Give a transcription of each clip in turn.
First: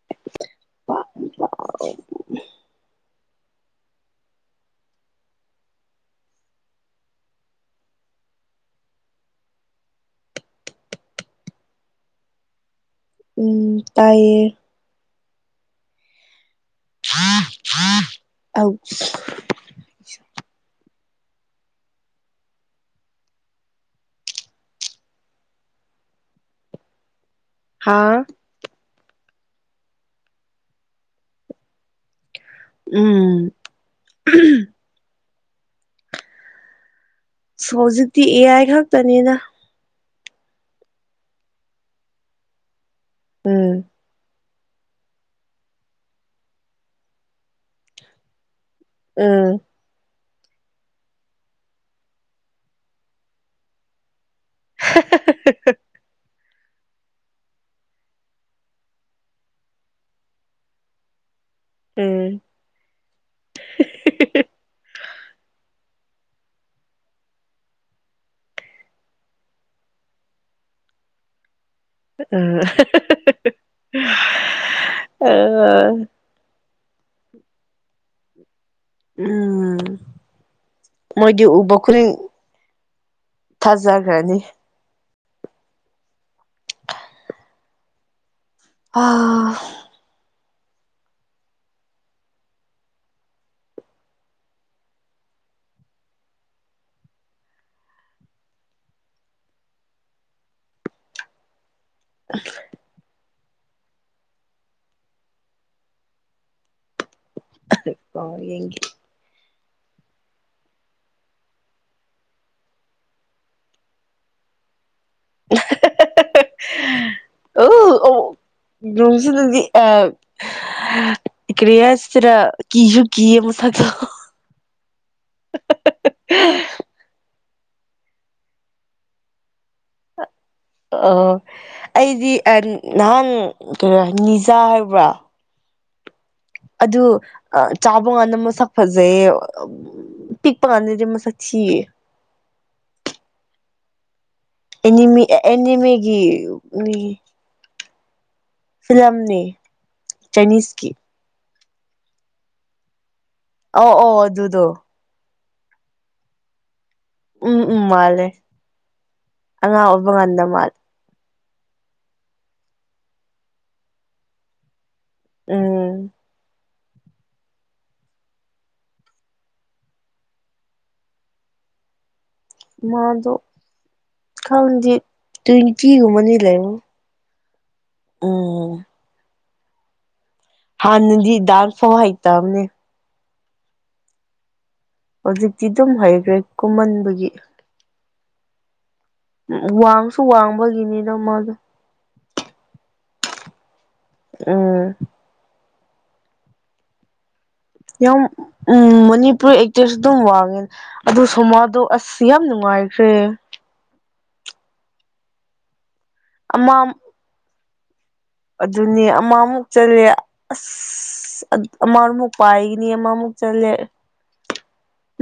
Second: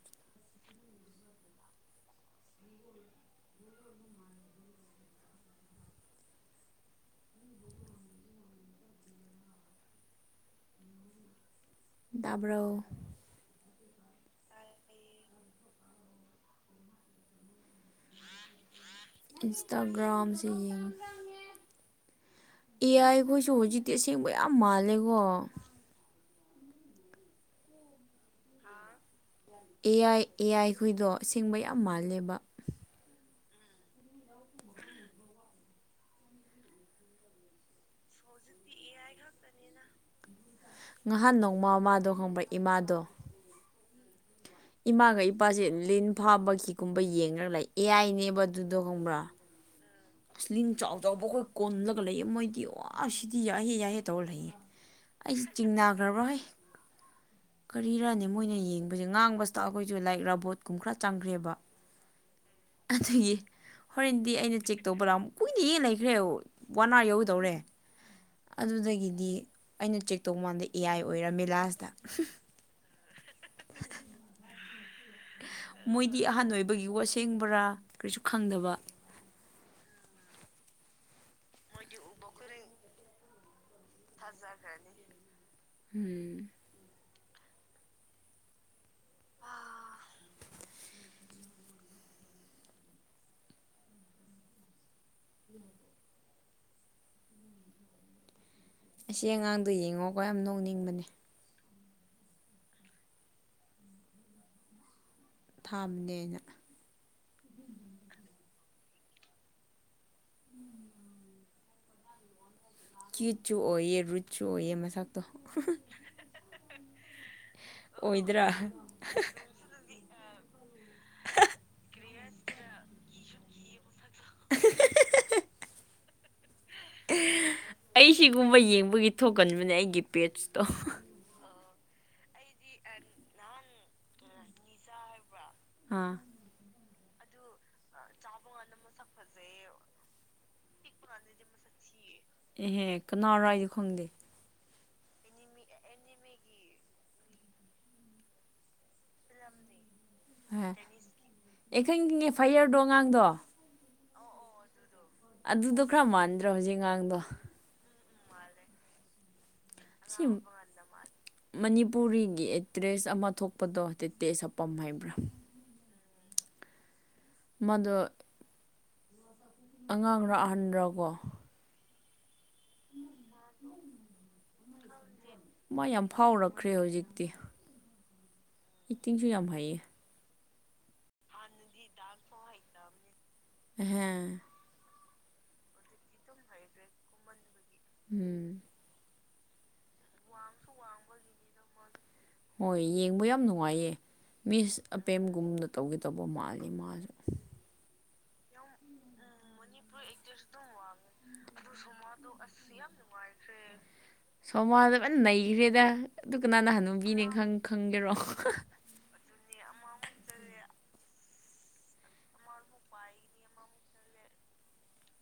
[inaudible] ꯇꯥꯕ꯭ꯔꯣ ꯎꯝ ꯇꯥꯏꯌꯦ ꯍꯥ ꯍꯥ ꯏꯟꯁꯇꯥꯒ꯭ꯔꯥꯝꯁꯦ ꯌꯦꯡꯤ ꯑꯦ ꯑꯥꯏ ꯑꯩ ꯈꯈꯣꯏꯁꯨ ꯍꯧꯖꯤꯛꯇꯤ ꯑꯁꯦꯡꯕ ꯌꯥꯝ ꯃꯥꯜꯂꯦꯀꯣ ꯍꯥꯥ ꯑꯦꯌꯥꯥꯏ ꯑꯦ ꯑꯥꯏꯈꯣꯏꯗꯣ ꯑꯁꯦꯡꯕ ꯌꯥꯝ ꯃꯥꯜꯂꯦꯕꯥ ꯎꯝ ꯍꯧꯖꯤꯛꯇꯤ ꯑꯦ ꯑꯥꯏ ꯈꯛꯇꯅꯤꯗꯥ ꯉꯍꯥꯟ ꯅꯣꯡꯃꯃꯥꯗꯣ ꯍꯪꯕ ꯏꯃꯥꯗꯣ ꯎꯝ ꯏꯃꯥꯒ ꯏꯄꯥꯁꯦ ꯂꯤꯟ ꯐꯥꯕꯒꯤꯒꯨꯝꯕ ꯌꯦꯡꯉꯒ ꯂꯩ ꯑꯦꯌꯥꯥꯏꯅꯦꯕ ꯑꯗꯨꯗ ꯈꯪꯕ꯭ꯔꯥ ꯎꯝ ꯀꯁꯂꯤꯡ ꯆꯥꯎ ꯆꯥꯎꯕ ꯑꯩꯈꯣꯏ ꯀꯣꯜꯂꯒ ꯂꯩꯑ ꯃꯣꯏꯗꯤ ꯑ ꯁꯤꯗꯤ ꯌꯥꯏꯍꯦ ꯌꯥꯏꯍꯦ ꯇꯧꯔ ꯂꯩꯌꯦꯦ ꯑꯩꯁꯦ ꯆꯤꯡꯅꯈ꯭ꯔꯔꯣꯏ [inaudible] ꯀꯔꯤꯔꯅꯤ ꯃꯣꯏꯅ ꯌꯦꯡꯕꯁꯦ ꯉꯥꯡꯕꯁꯤꯗ ꯑꯩꯈꯣꯏꯁꯨ ꯂꯥꯏꯛ ꯔꯥꯕꯣꯠꯀꯨꯝꯕ ꯈꯔ ꯆꯪꯈ꯭ꯔꯦꯕ ꯑꯗꯨꯒꯤ ꯍꯣꯔꯦꯟꯗꯤ ꯑꯩꯅ ꯆ ꯇꯧꯕ ꯂꯥꯨ ꯀꯨꯏꯅ ꯌꯦ ꯂꯩꯈ꯭ꯔꯦ ꯋꯥꯟ ꯑꯋꯥꯔ ꯌꯧꯒꯗꯧꯔꯦ ꯑꯗꯨꯗꯒꯤꯗꯤ ꯑꯩꯅ ꯆꯦꯛ ꯇꯧꯕ ꯃꯥꯟꯗ ꯑꯦ ꯑꯥꯏ ꯑꯣꯏꯔ ꯃꯦꯂꯥꯁ ꯎꯝ ꯑ ꯃꯣꯏꯗꯤ ꯑꯍꯥꯟ ꯑꯣꯏꯕꯒꯤ ꯋꯥꯁꯦꯡꯕ꯭ꯔꯥ ꯀꯔꯤꯁꯨ ꯈꯪꯗꯕ ꯎꯝ ꯃꯣꯏꯗꯤ ꯎꯕꯈ ꯎꯝ ꯑꯥ ꯑꯁꯤꯁ ꯑꯉꯥꯡꯗꯣ ꯌꯦꯡꯉꯣꯀ ꯌꯥꯝ ꯅꯣꯛꯅꯤꯡꯕꯅꯦ [inaudible] ꯊꯥꯝꯕꯅꯦꯅ ꯏꯣ ꯌꯦ ꯀꯤꯆ ꯆꯨ ꯑꯣꯏꯏꯌꯦ ꯔꯨꯆ ꯆꯨ ꯑꯣꯏꯌꯦ ꯃꯁꯀꯛꯇ ꯑꯣꯁꯤꯗꯤ ꯑ ꯀ꯭ꯔꯤꯁꯇꯔ ꯀꯁꯨ ꯀꯤꯌꯦ ꯃꯁꯛꯗꯣ [inaudible] [inaudible] ꯑꯩ ꯁꯤꯒꯨꯝꯕ ꯌꯦꯡꯕꯒꯤ ꯊꯣꯛꯀꯟꯕꯅꯦ ꯑꯩꯒꯤ ꯄꯦꯠꯁꯇꯣ ꯑꯣ ꯑꯩꯗꯤ ꯅꯍꯥꯟ ꯀꯩꯅꯣ ꯅꯤꯖꯥ ꯍꯥꯏꯕ꯭ꯔꯥ ꯑꯥ ꯑꯗꯨ ꯆꯥꯕ ꯉꯥꯟꯗ ꯃꯁꯛ ꯐꯖꯩ ꯄꯤꯛ ꯄꯥꯗꯗꯤ ꯃꯁꯛ ꯊꯤ ꯑꯦꯍꯦ ꯀꯅꯥꯔꯏꯗꯤ ꯈꯪꯗꯦ ꯑꯦꯅꯤꯃꯤ ꯑꯦꯅꯤꯃꯤꯒꯤ ꯃꯤ ꯐꯤꯂꯝꯅꯤ ꯆꯥꯏꯅꯤꯁꯀꯤ ꯑꯩꯈꯪꯒꯤ ꯑꯦꯐ ꯑꯥꯏ ꯑꯔꯗꯣ ꯑꯉꯥꯡꯗꯣ ꯑꯣ ꯑꯣ ꯑꯗꯨꯗꯣ ꯑꯗꯨꯗꯣ ꯈꯔ ꯃꯥꯟꯗ꯭ꯔꯥ ꯍꯧꯖꯤꯛ ꯉꯥꯡꯗꯣ ꯎꯝ ꯎꯝ ꯃꯥꯜꯂꯦ ꯑꯉꯥꯡ ꯑꯣꯏꯕ ꯁꯤ ꯀꯥꯟꯗ ꯃꯥꯜꯂꯦ ꯃꯅꯤꯄꯨꯔꯤꯒꯤ ꯑꯦꯛꯇ꯭ꯔꯦꯁ ꯑꯃ ꯊꯣꯛꯄꯗꯣ ꯇꯦ ꯇꯦ ꯁꯄꯝ ꯍꯥꯏꯕ꯭ꯔꯥ ꯎꯝ ꯃꯗꯨ ꯑꯉꯥꯡꯅꯣ ꯑꯍꯟꯕ꯭ꯔꯣꯀꯣ ꯃꯥꯗꯨ ꯀꯗꯤ ꯃꯥ ꯌꯥꯝ ꯐꯥꯎꯔꯛꯈ꯭ꯔꯦ ꯍꯧꯖꯤꯛꯇꯤ ꯎꯝ ꯑꯦꯇꯤꯡꯁꯨ ꯉꯝ ꯐꯩ ꯍꯥꯟꯅꯗꯤ ꯗꯗꯥꯥꯟ ꯐ ꯍꯥꯏ ꯍꯥꯏ ꯇꯕꯅꯦ ꯍꯥꯦ ꯍꯧꯖꯤꯛꯇꯤ ꯑꯗꯨꯝ ꯍꯩꯈ꯭ꯔꯦ ꯀꯨꯝꯍꯟꯕꯒꯤ ꯎꯝ ꯎ ꯋꯥꯡꯁꯨ ꯋꯥꯡꯕꯒꯤꯅꯤꯅ ꯃꯥꯗ ꯍꯣꯏ ꯌꯦꯡꯕ ꯌꯥꯝ ꯅꯨꯡꯉꯥꯏꯌꯦ ꯎꯝ ꯃꯤꯁ ꯑꯄꯦꯝꯒꯨꯝꯅ ꯇꯧꯒꯦ ꯇꯧꯕ ꯃꯥꯜꯂꯤ ꯃꯥꯁꯨ ꯎꯝ ꯃꯅꯤꯄꯨꯔ ꯦꯁꯨ ꯑꯗꯨꯝ ꯋꯥꯡꯉꯦ ꯑꯗꯨ ꯁꯣꯃꯥꯗꯣ ꯑꯁ ꯌꯥꯝ ꯅꯨꯡꯉꯥꯏꯈ꯭ꯔꯦ ꯁꯣꯃꯥꯗ ꯐꯅ ꯅꯩꯈ꯭ꯔꯦꯗ ꯑꯗꯨ ꯑꯃ ꯀꯅꯥꯅꯍꯥꯟꯅꯨꯕꯤꯅꯦ ꯈ ꯈꯪꯒꯦꯔꯣ ꯑꯗꯨꯅꯦ ꯑꯃꯃꯨꯛ ꯆꯠꯂꯦ ꯑꯁ ꯑꯃꯃꯨꯛ ꯄꯥꯏꯒꯅꯤ ꯑꯃꯃꯨꯛ ꯆꯠꯂꯦ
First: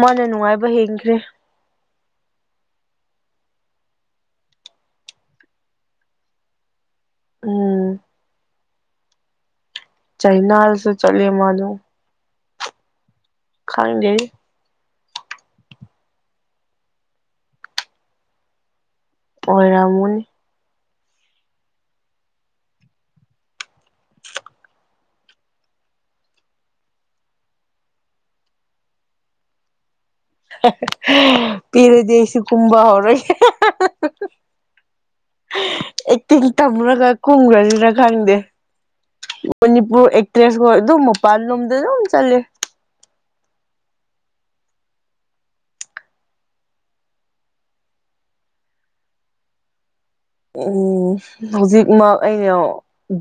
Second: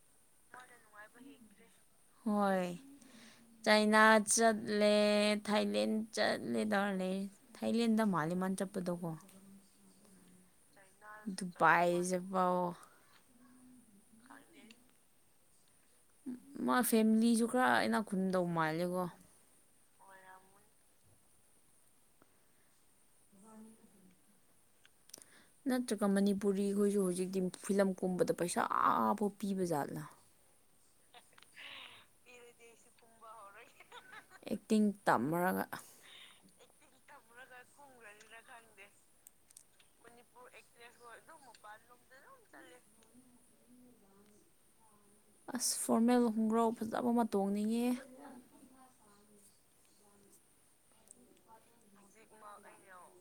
ꯃꯥꯅ ꯅꯨꯡꯉꯥꯏꯕ ꯍꯦꯟꯈ꯭ꯔꯦ ꯍꯣꯏ ꯆꯥꯏꯅꯥ ꯆꯠꯂꯦ ꯊꯥꯏꯂꯦꯟ ꯆꯠꯂꯦꯗꯧ ꯎꯝ ꯊꯥꯏꯂꯦꯟꯗ ꯃꯃꯟ ꯆꯠꯄꯗꯣꯀꯣ ꯆꯥꯏꯅꯥ ꯗꯨꯕꯥꯏ ꯆꯕ ꯈꯗꯦꯔꯤ ꯃꯥ ꯐꯦꯃꯤꯂꯤꯁꯨ ꯈꯔ ꯑꯅꯥ ꯈꯨꯟꯗꯧ ꯃꯥꯜꯂꯦꯀꯣ ꯃꯣꯏꯔꯃꯟ ꯅꯠꯇ꯭ꯔꯒ ꯃꯅꯤꯄꯨꯔꯤ ꯈꯈꯣꯏꯁꯨ ꯍꯧꯖꯤꯛꯇꯤ ꯐꯤꯂꯝꯒꯨꯝꯕꯗ ꯄꯩꯁꯥꯐꯥꯎ ꯄꯤꯕ ꯖꯥꯠꯂꯥ ꯄꯔꯦꯖꯩꯁꯨ ꯀꯨꯝꯕ ꯍꯔꯣꯏ ꯑꯦꯛꯇꯤꯡ ꯇꯝꯃꯔꯒ ꯇꯝꯃꯨꯔꯒ ꯀꯨꯝꯈ꯭ꯔꯅꯤꯅ ꯈꯪꯗꯦ ꯃꯅꯤꯄꯨꯔ ꯑꯦꯇ꯭ꯔꯦꯁ ꯑꯗꯨ ꯃꯣꯄꯜ ꯅꯝꯗ ꯑꯗꯨꯝ ꯆꯜꯂꯦ ꯑꯁ ꯐꯣꯔꯃꯦꯜ ꯈꯣꯡꯒ꯭ꯔꯥꯎ ꯐꯖꯕ ꯃꯇꯣꯡ ꯅꯤꯡꯉꯦ ꯍꯧꯖꯤꯛꯃꯛ ꯑꯩꯅ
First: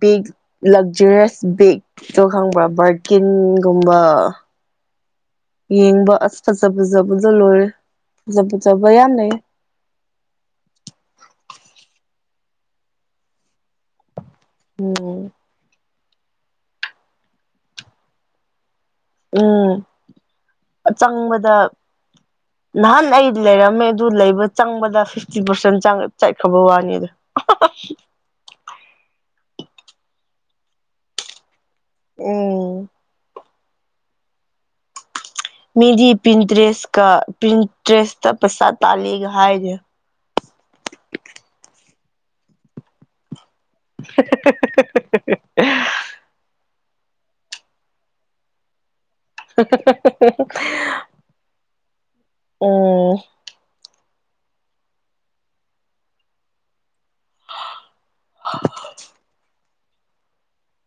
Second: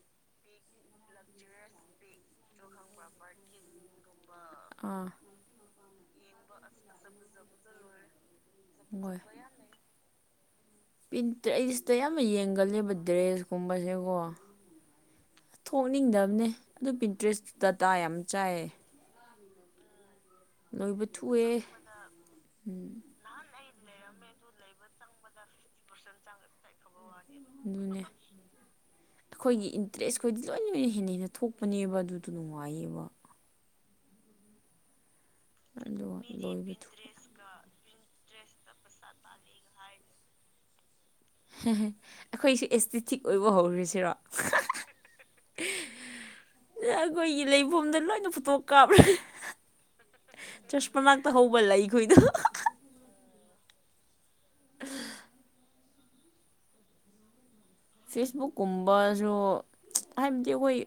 ꯕꯒ ꯂꯛꯖꯔꯤꯁ ꯕꯦꯛ ꯑꯗꯨ ꯈꯪꯕ꯭ꯔꯥ ꯕꯔꯀꯤꯟꯒꯨꯝꯕ ꯑꯥ ꯌꯦꯡꯕ ꯑꯁ ꯐꯖ ꯐꯖꯕꯗꯣ ꯂꯣꯏꯔꯦ ꯐꯖ ꯐꯖꯕ ꯌꯥꯝ ꯂꯩꯩ ꯄꯤꯟꯇ꯭ꯔꯦ ꯑꯩ ꯁꯤꯗ ꯌꯥꯝꯅ ꯌꯦꯡꯒꯂꯦꯕ ꯗ꯭ꯔꯦꯁꯀꯨꯝꯕꯁꯦꯀꯣ ꯎꯝ ꯄꯣꯛꯅꯤꯡꯗꯕꯅꯦ ꯑꯗꯨ ꯄꯟꯇ꯭ꯔꯦꯁꯇꯨ ꯗꯇꯥ ꯌꯥꯝ ꯆꯥꯏꯌꯦ ꯂꯣꯏꯕ ꯊꯨꯑꯦ ꯎꯝꯆꯪꯕꯗ ꯅꯍꯥꯟ ꯑꯩ ꯂꯩꯔꯝꯃꯦ ꯑꯗꯨ ꯂꯩꯕ ꯆꯪꯕꯗ ꯐꯤꯐꯇꯤ ꯄꯥꯔꯁꯦꯟ ꯆꯠꯈ꯭ꯔꯕ ꯋꯥꯅꯤꯗ ꯑꯗꯨꯅꯦ ꯑꯩꯈꯣꯏꯒꯤ ꯏꯟꯇꯔꯦꯁꯈꯣꯏꯗꯤ ꯂꯣꯏ ꯂꯣꯏꯅ ꯍꯦꯟꯅ ꯍꯦꯟꯅ ꯊꯣꯛꯄ ꯍꯥꯞꯄꯅꯦꯕ ꯑꯗꯨꯗꯣ ꯎꯝ ꯅꯨꯡꯉꯥꯏꯌꯦꯕ ꯃꯦꯔꯤ ꯑꯗꯨꯒ ꯄꯤꯟꯇ꯭ꯔꯦꯁ ꯂꯣꯏꯕꯗꯣ ꯀ ꯄꯤꯟꯇ꯭ꯔꯦꯁ ꯇ ꯄꯩꯁꯥ ꯇꯥꯂꯤꯒ ꯍꯥꯏꯖ ꯑꯩꯈꯣꯏ ꯏꯁꯇ ꯊꯤ ꯑꯣꯏ ꯍꯣ ꯔꯤꯁꯤꯔꯣ ꯑꯩꯈꯣꯏꯒꯤ ꯂꯩꯐꯝꯗ ꯂꯣꯏꯅ ꯐꯣꯇꯣꯛ ꯀꯥꯞꯈꯦ [inaudible] ꯍꯧꯕ ꯂꯩꯈꯣꯏꯗꯣ ꯎꯝ ꯐꯦꯁꯕꯨꯛ ꯀꯨꯝꯕꯁꯨ ꯍꯥꯏꯕꯗꯤ ꯑꯩꯈꯣꯏ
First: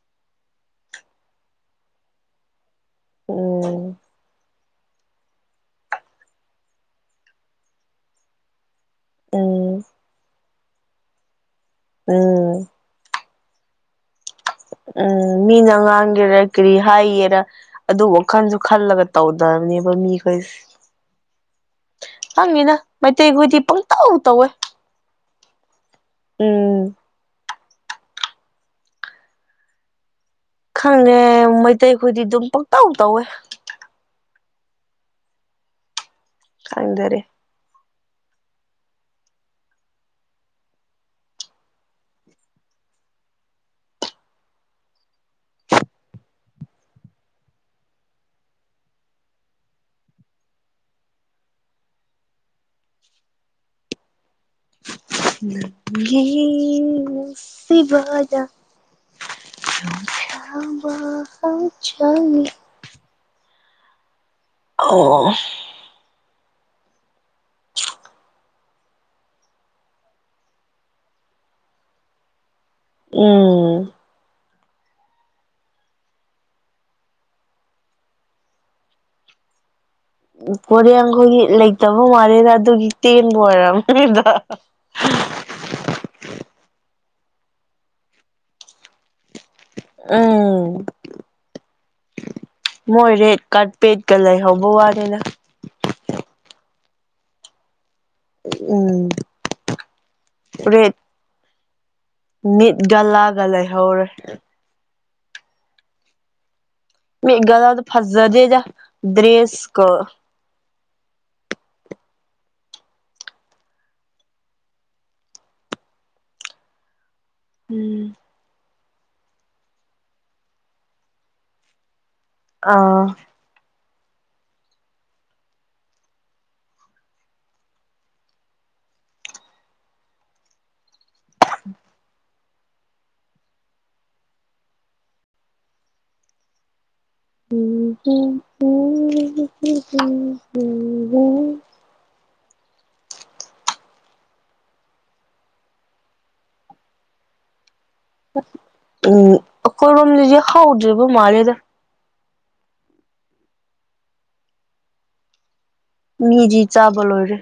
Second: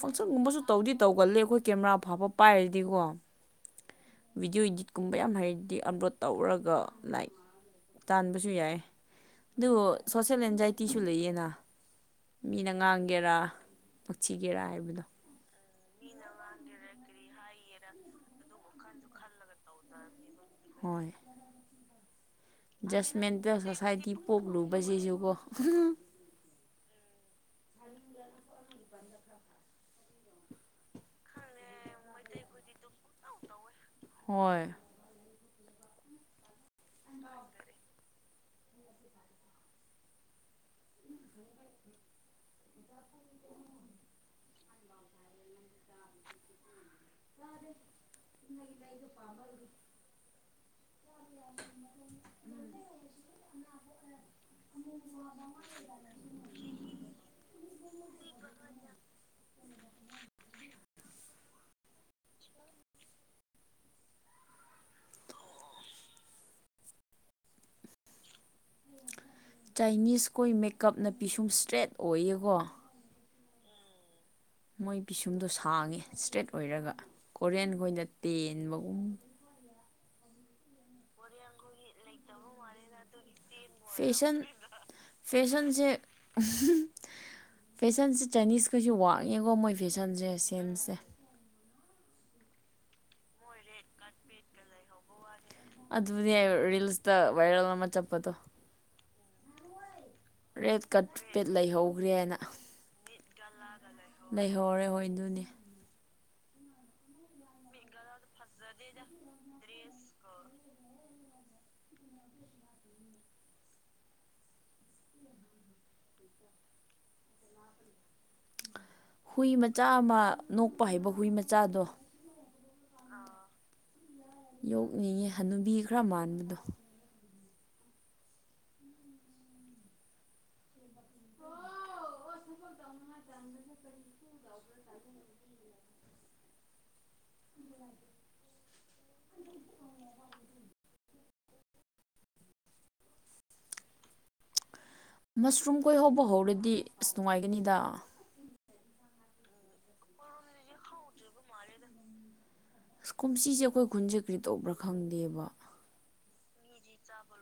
ꯐꯪꯁꯟꯒꯨꯝꯕꯁꯨ ꯇꯧꯗꯤ ꯇꯧꯒꯜꯂꯦ ꯑꯩꯈꯣꯏ ꯀꯦꯃꯦꯔꯥ ꯐꯥꯎꯕ ꯄꯥꯏꯔꯤ ꯑꯗꯨꯀꯣ ꯎꯝ ꯕꯤꯗꯤꯑꯣ ꯏꯗꯤꯠ ꯀꯨꯝꯕ ꯌꯥꯝ ꯍꯩꯔꯗꯤ ꯑꯞꯂꯣꯗ ꯇꯧꯔꯒ ꯂꯥꯏꯛ ꯇꯥꯟꯕꯁꯨ ꯌꯥꯏꯌꯦ ꯎꯝ ꯑꯗꯨ ꯁꯣꯁꯦꯜ ꯑꯦꯟꯖꯥꯏꯇꯤꯁꯨ ꯂꯩꯌꯦꯅ ꯎꯝ ꯃꯤꯅ ꯉꯥꯡꯒꯦꯔꯥ ꯁꯤꯒꯦꯔꯥ ꯍꯥꯏꯕꯗꯣ ꯉꯥꯡꯒꯦꯔ ꯀꯔꯤ ꯍꯥꯏꯒꯦꯔ ꯑꯗꯨ ꯋꯥꯈꯜꯁꯨ ꯈꯜꯂꯒ ꯇꯧꯗꯕꯅꯦꯕ ꯃꯤ ꯍꯩꯁ ꯖꯁꯃꯦꯟꯇ ꯁꯣꯁꯥꯏꯇꯤ ꯇꯧꯋꯦ ꯄꯣꯛꯂꯨꯕꯁꯤꯁꯨꯀꯣ ꯎꯝ ꯈꯪꯗꯦ ꯃꯩꯇꯩꯈꯣꯏꯗꯤ ꯑꯗꯨꯝ ꯄꯨꯡꯇꯧꯗ ꯇꯧꯋꯦ ꯍꯣꯏ ꯈꯪꯗꯔꯦ [inaudible] [inaudible] ꯅꯪꯒꯤ ꯅꯨꯪꯁꯤꯕꯗ ꯂꯨꯞꯈꯔꯕ ꯍꯛꯆꯥꯡꯅꯤ ꯑꯣ ꯆꯥꯏꯅꯤꯁ ꯈꯣꯏ ꯃꯦꯀꯞꯅ ꯄꯤꯁꯨꯝ ꯏꯁꯇ꯭ꯔꯦꯠ ꯑꯣꯏꯌꯦꯀꯣ ꯎꯝ ꯃꯣꯏ ꯄꯤꯁꯨꯝꯗꯣ ꯁꯥꯡꯉꯦ ꯏꯁꯇ꯭ꯔꯦꯠ ꯑꯣꯏꯔꯒ ꯀꯣꯔꯤꯑꯟ ꯈꯣꯏꯅ ꯇꯦꯟꯕꯒꯨꯝ ꯀꯣꯔꯤꯑꯟꯈꯣꯏꯒꯤ ꯂꯩꯇꯕ ꯃꯂꯦꯗ ꯑꯗꯨꯒꯤ ꯇꯦꯟ ꯕ ꯑꯣꯏꯔꯝꯅꯤꯗ ꯐꯦꯁꯟ ꯐꯦꯁꯟꯁꯦ ꯐꯦꯁꯟꯁꯦ ꯆꯥꯏꯅꯤꯁꯀꯩꯁꯨ ꯋꯥꯡꯉꯦꯀꯣ ꯃꯣꯏ ꯐꯦꯁꯟꯁꯦ ꯎꯝ ꯁꯦꯝꯁꯦ ꯃꯣꯏ ꯔꯦꯠ ꯀꯥꯔꯄꯦꯠꯀ ꯂꯩꯍꯧꯕ ꯋꯥꯅꯤꯗ ꯑꯗꯨꯅꯦ ꯔꯤꯜꯁꯗ ꯕꯥꯏꯔꯦꯜ ꯑꯃ ꯆꯠꯄ ꯎꯝ ꯔꯦꯠ ꯀꯠ ꯄꯦꯠ ꯂꯩꯍꯧ ꯃꯤꯠꯒ ꯂꯥꯒ ꯂꯩ ꯂꯩꯍꯧꯔꯦ ꯍꯣꯏꯗꯨꯅꯤ ꯃꯤꯒ ꯂꯒ ꯐꯖꯗꯦꯗ ꯗ꯭ꯔꯦꯁꯀ [inaudible] ꯎꯝ ꯍꯨꯏ ꯃꯆꯥ ꯑꯃ ꯅꯣꯛꯄ ꯍꯥꯏꯕ ꯍꯨꯏ ꯃꯆꯥꯗꯣ ꯑꯥ ꯌꯣꯛꯅꯤꯡꯉꯤ ꯍꯅꯨꯕꯤ ꯈꯔ ꯃꯥꯟꯕꯗꯣ [inaudible] ꯎ ꯎ ꯎ ꯎ ꯎ ꯎ ꯎ ꯃꯁ꯭ꯔꯨꯝ ꯈꯣꯏ ꯍꯧꯕ ꯍꯧꯔꯗꯤ ꯑꯁ ꯅꯨꯡꯉꯥꯏꯒꯅꯤꯗ ꯎꯝ ꯑꯈꯣꯏꯔꯣꯝꯗꯗꯤ ꯍꯥꯎꯗ꯭ꯔꯕ ꯃꯥꯜꯂꯦꯗ ꯑꯁ ꯀꯨꯝꯁꯤꯁꯦ ꯑꯩꯈꯣꯏ ꯈꯨꯟꯁꯦ ꯀꯔꯤ ꯇꯧꯕ꯭ꯔꯥ ꯈꯪꯗꯦꯕ ꯃꯤꯗꯤ ꯆꯥꯕ ꯂꯣꯏꯔꯦ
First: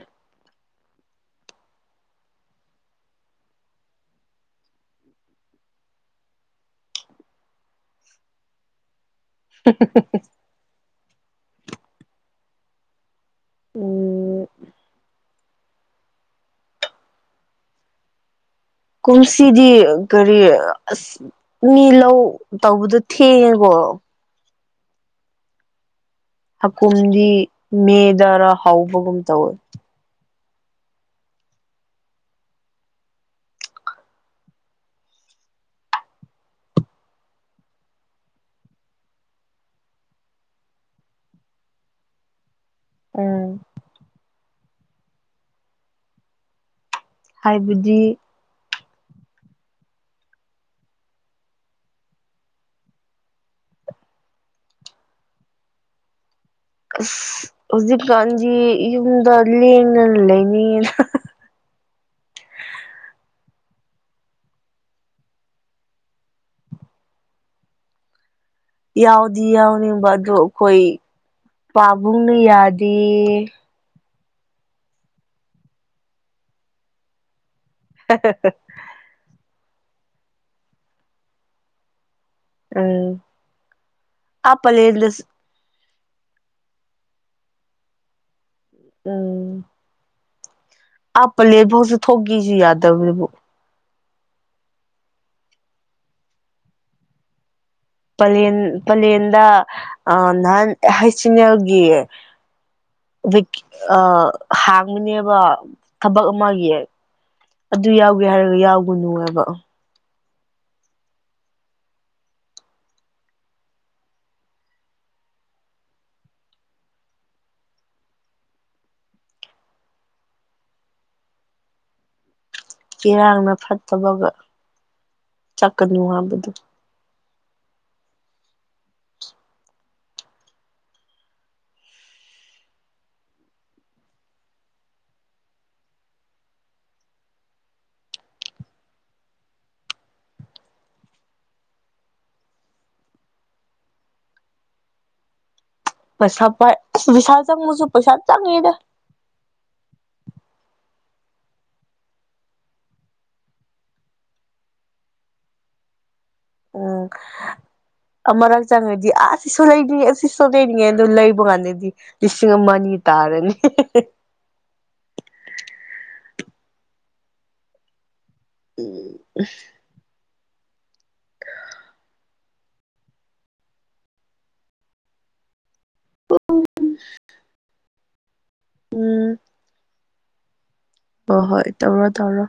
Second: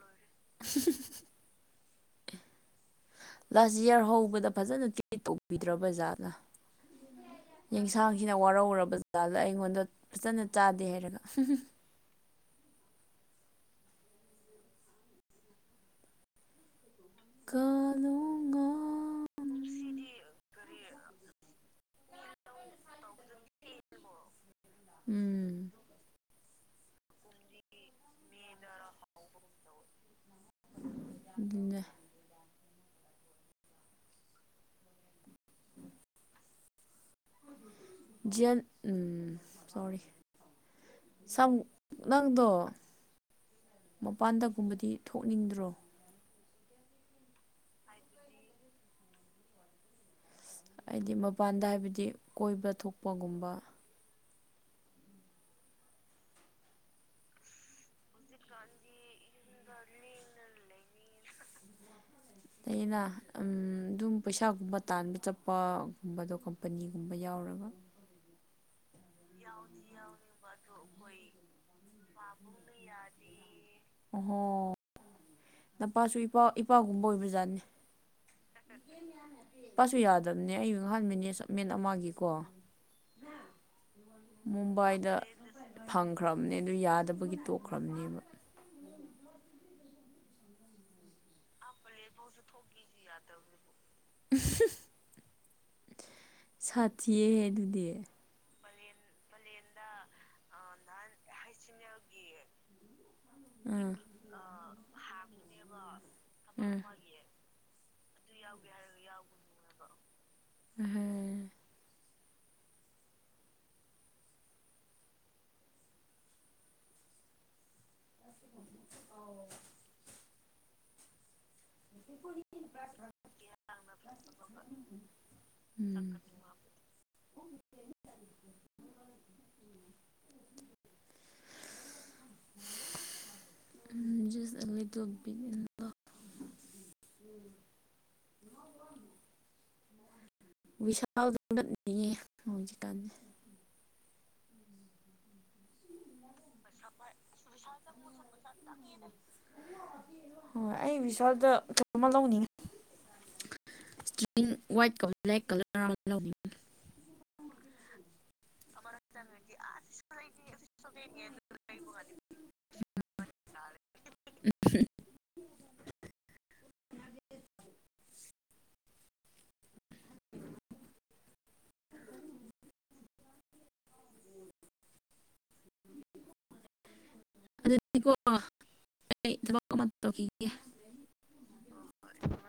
[inaudible] ꯂꯥꯁ ꯏꯌꯥꯔ ꯍꯧꯕꯗ ꯐꯖꯅ ꯇ꯭ꯔꯤꯠ ꯇꯧꯕꯤꯗ꯭ꯔꯕ ꯖꯥꯠꯂ ꯌꯦꯟꯁꯥꯡꯁꯤꯅ ꯋꯥꯔꯧꯔꯕ ꯖꯥꯠꯂ ꯑꯩꯉꯣꯟꯗ ꯐꯖꯅ ꯆꯥꯗꯦ ꯍꯥꯏꯔꯒ ꯑꯣ ꯀꯥꯂꯣ ꯀꯨꯝꯁꯤꯗꯤ ꯀꯔꯤ ꯑꯁ ꯃꯤ ꯂꯧ ꯇꯧꯕꯗꯣ ꯊꯦꯡꯉꯦꯀꯣ ꯎꯝ ꯍꯥꯀꯨꯝꯗꯤ ꯃꯦꯗꯔꯥ ꯍꯥꯎꯕꯒꯨꯝ ꯇꯧꯋꯦ ꯟꯖ ꯖꯤꯌꯥꯟ ꯎꯝ ꯁꯣꯔꯤ ꯁꯝ ꯅꯪꯗꯣ ꯎꯝ ꯃꯄꯥꯟꯗꯒꯨꯝꯕꯗꯤ ꯊꯣꯛꯅꯤꯡꯗ꯭ꯔꯣ ꯍꯥꯏꯕꯗꯤ ꯍꯥꯏꯗꯤ ꯃꯄꯥꯟꯗ ꯍꯥꯏꯕꯗꯤ ꯀꯣꯏꯕ ꯊꯣꯛꯄꯒꯨꯝꯕ ꯑꯁ ꯍꯧꯖꯤꯛꯀꯥꯟꯗꯤ ꯌꯨꯝꯗ ꯂꯦꯡꯅꯅ ꯂꯩꯅꯤꯡꯑꯅ [inaudible] ꯑꯩꯅ ꯑꯗꯨꯝ ꯄꯩꯁꯥꯒꯨꯝꯕ ꯇꯥꯟꯕ ꯆꯠꯄꯒꯨꯝꯕꯗꯣ ꯀꯝꯄꯅꯤꯒꯨꯝꯕ ꯌꯥꯎꯔ [inaudible] ꯌꯥꯎꯗꯤ ꯌꯥꯎꯅꯤꯡꯕ ꯑꯗꯨ ꯑꯩꯈꯣꯏ ꯄꯥꯕꯨꯡꯅ ꯌꯥꯗꯦ ꯑꯣꯍꯣ ꯅꯄꯥꯁꯨ ꯏꯄꯥ ꯏꯄꯥꯒꯨꯝꯕ ꯑꯣꯏꯕꯖꯥꯠꯅꯤ [inaudible] ꯄꯁꯨ ꯌꯥꯗꯕꯅꯦ ꯑꯩꯌ ꯉꯍꯥꯟꯕꯅꯦ ꯁ ꯃꯦꯟ ꯑꯃꯒꯤꯒꯤ ꯎꯝ ꯑ ꯃꯨꯝꯕꯥꯏꯗ ꯂꯩꯅꯗꯁ ꯐꯪꯈ꯭ꯔꯕꯅꯦ ꯑꯗꯨ ꯌꯥꯗꯕꯒꯤ ꯇꯣꯛꯈ꯭ꯔꯕꯅꯦꯕ ꯎꯝ ꯑꯥꯞꯄ ꯂꯦꯕꯥꯎꯁꯨ ꯊꯣꯛꯈꯤꯦꯁꯨ ꯌꯥꯗꯕꯗꯨꯕꯨ [inaudible] ꯁꯥꯊꯤꯌꯦ ꯑꯗꯨꯗꯤ ꯄꯂꯌꯦꯟ ꯄꯂꯦꯟꯗ ꯑ ꯅꯍꯥꯟ ꯍꯩꯆ ꯑꯦꯟ ꯑꯦꯜꯒꯤ ꯑꯥ ꯑ ꯍꯥꯡꯃꯤꯅꯦꯕ ꯊꯕꯛ ꯑꯃꯒꯤ ꯑꯗꯨ ꯌꯥꯎꯒꯦ ꯍꯥꯏꯔꯒ ꯌꯥꯎꯒꯨꯅꯨꯑꯕ ꯍꯝ ꯑ ꯎ ꯄꯨ ꯏꯔꯥꯡꯅ ꯐꯠꯇꯕꯒ ꯆꯠꯀꯅꯨ ꯎꯝ ꯍꯥꯏꯕꯗꯨ [inaudible] [inaudible] ꯖꯁꯣꯏ ꯕꯤꯗ ꯎ ꯋꯁꯥꯗ ꯅꯠꯅꯤꯡꯉꯦ ꯍꯧꯖꯤꯛꯀꯥꯟꯁ ꯄꯩꯁꯥ ꯄꯥꯏ ꯕꯤꯁꯥꯜ ꯆꯪꯉꯨꯁꯨ ꯄꯩꯁꯥ ꯆꯪꯉꯤꯗ ꯍꯣꯏ ꯑꯩ ꯕꯤꯚꯤꯁꯥꯜꯗꯆ ꯑꯃ ꯂꯧꯅꯤꯡꯉ ꯏꯁꯀꯔꯤ ꯋꯥꯏꯠ ꯀ ꯕ꯭ꯂꯦꯛ ꯀꯂꯔ ꯂꯧꯅꯤꯡꯉꯦ ꯎꯝ ꯑꯃꯛ ꯆꯪꯉꯗꯤ ꯑꯥ ꯁꯤꯁꯨ ꯂꯩꯅꯤꯡꯉꯦ ꯁꯤꯁꯨ ꯂꯩꯅꯤꯡꯉꯦ ꯑ ꯑꯗꯨ ꯂꯩꯕ ꯀꯥꯟꯗꯗꯤ ꯂꯤꯁꯤꯡ ꯑꯃ ꯑꯅꯤ ꯇꯥꯔꯅꯤ ꯦ [inaudible] ꯎꯝ ꯑꯣ ꯎꯝ ꯇ ꯀꯦ ꯍꯣꯏ ꯍꯣꯏ ꯇꯧꯔꯣ ꯇꯧꯔꯣ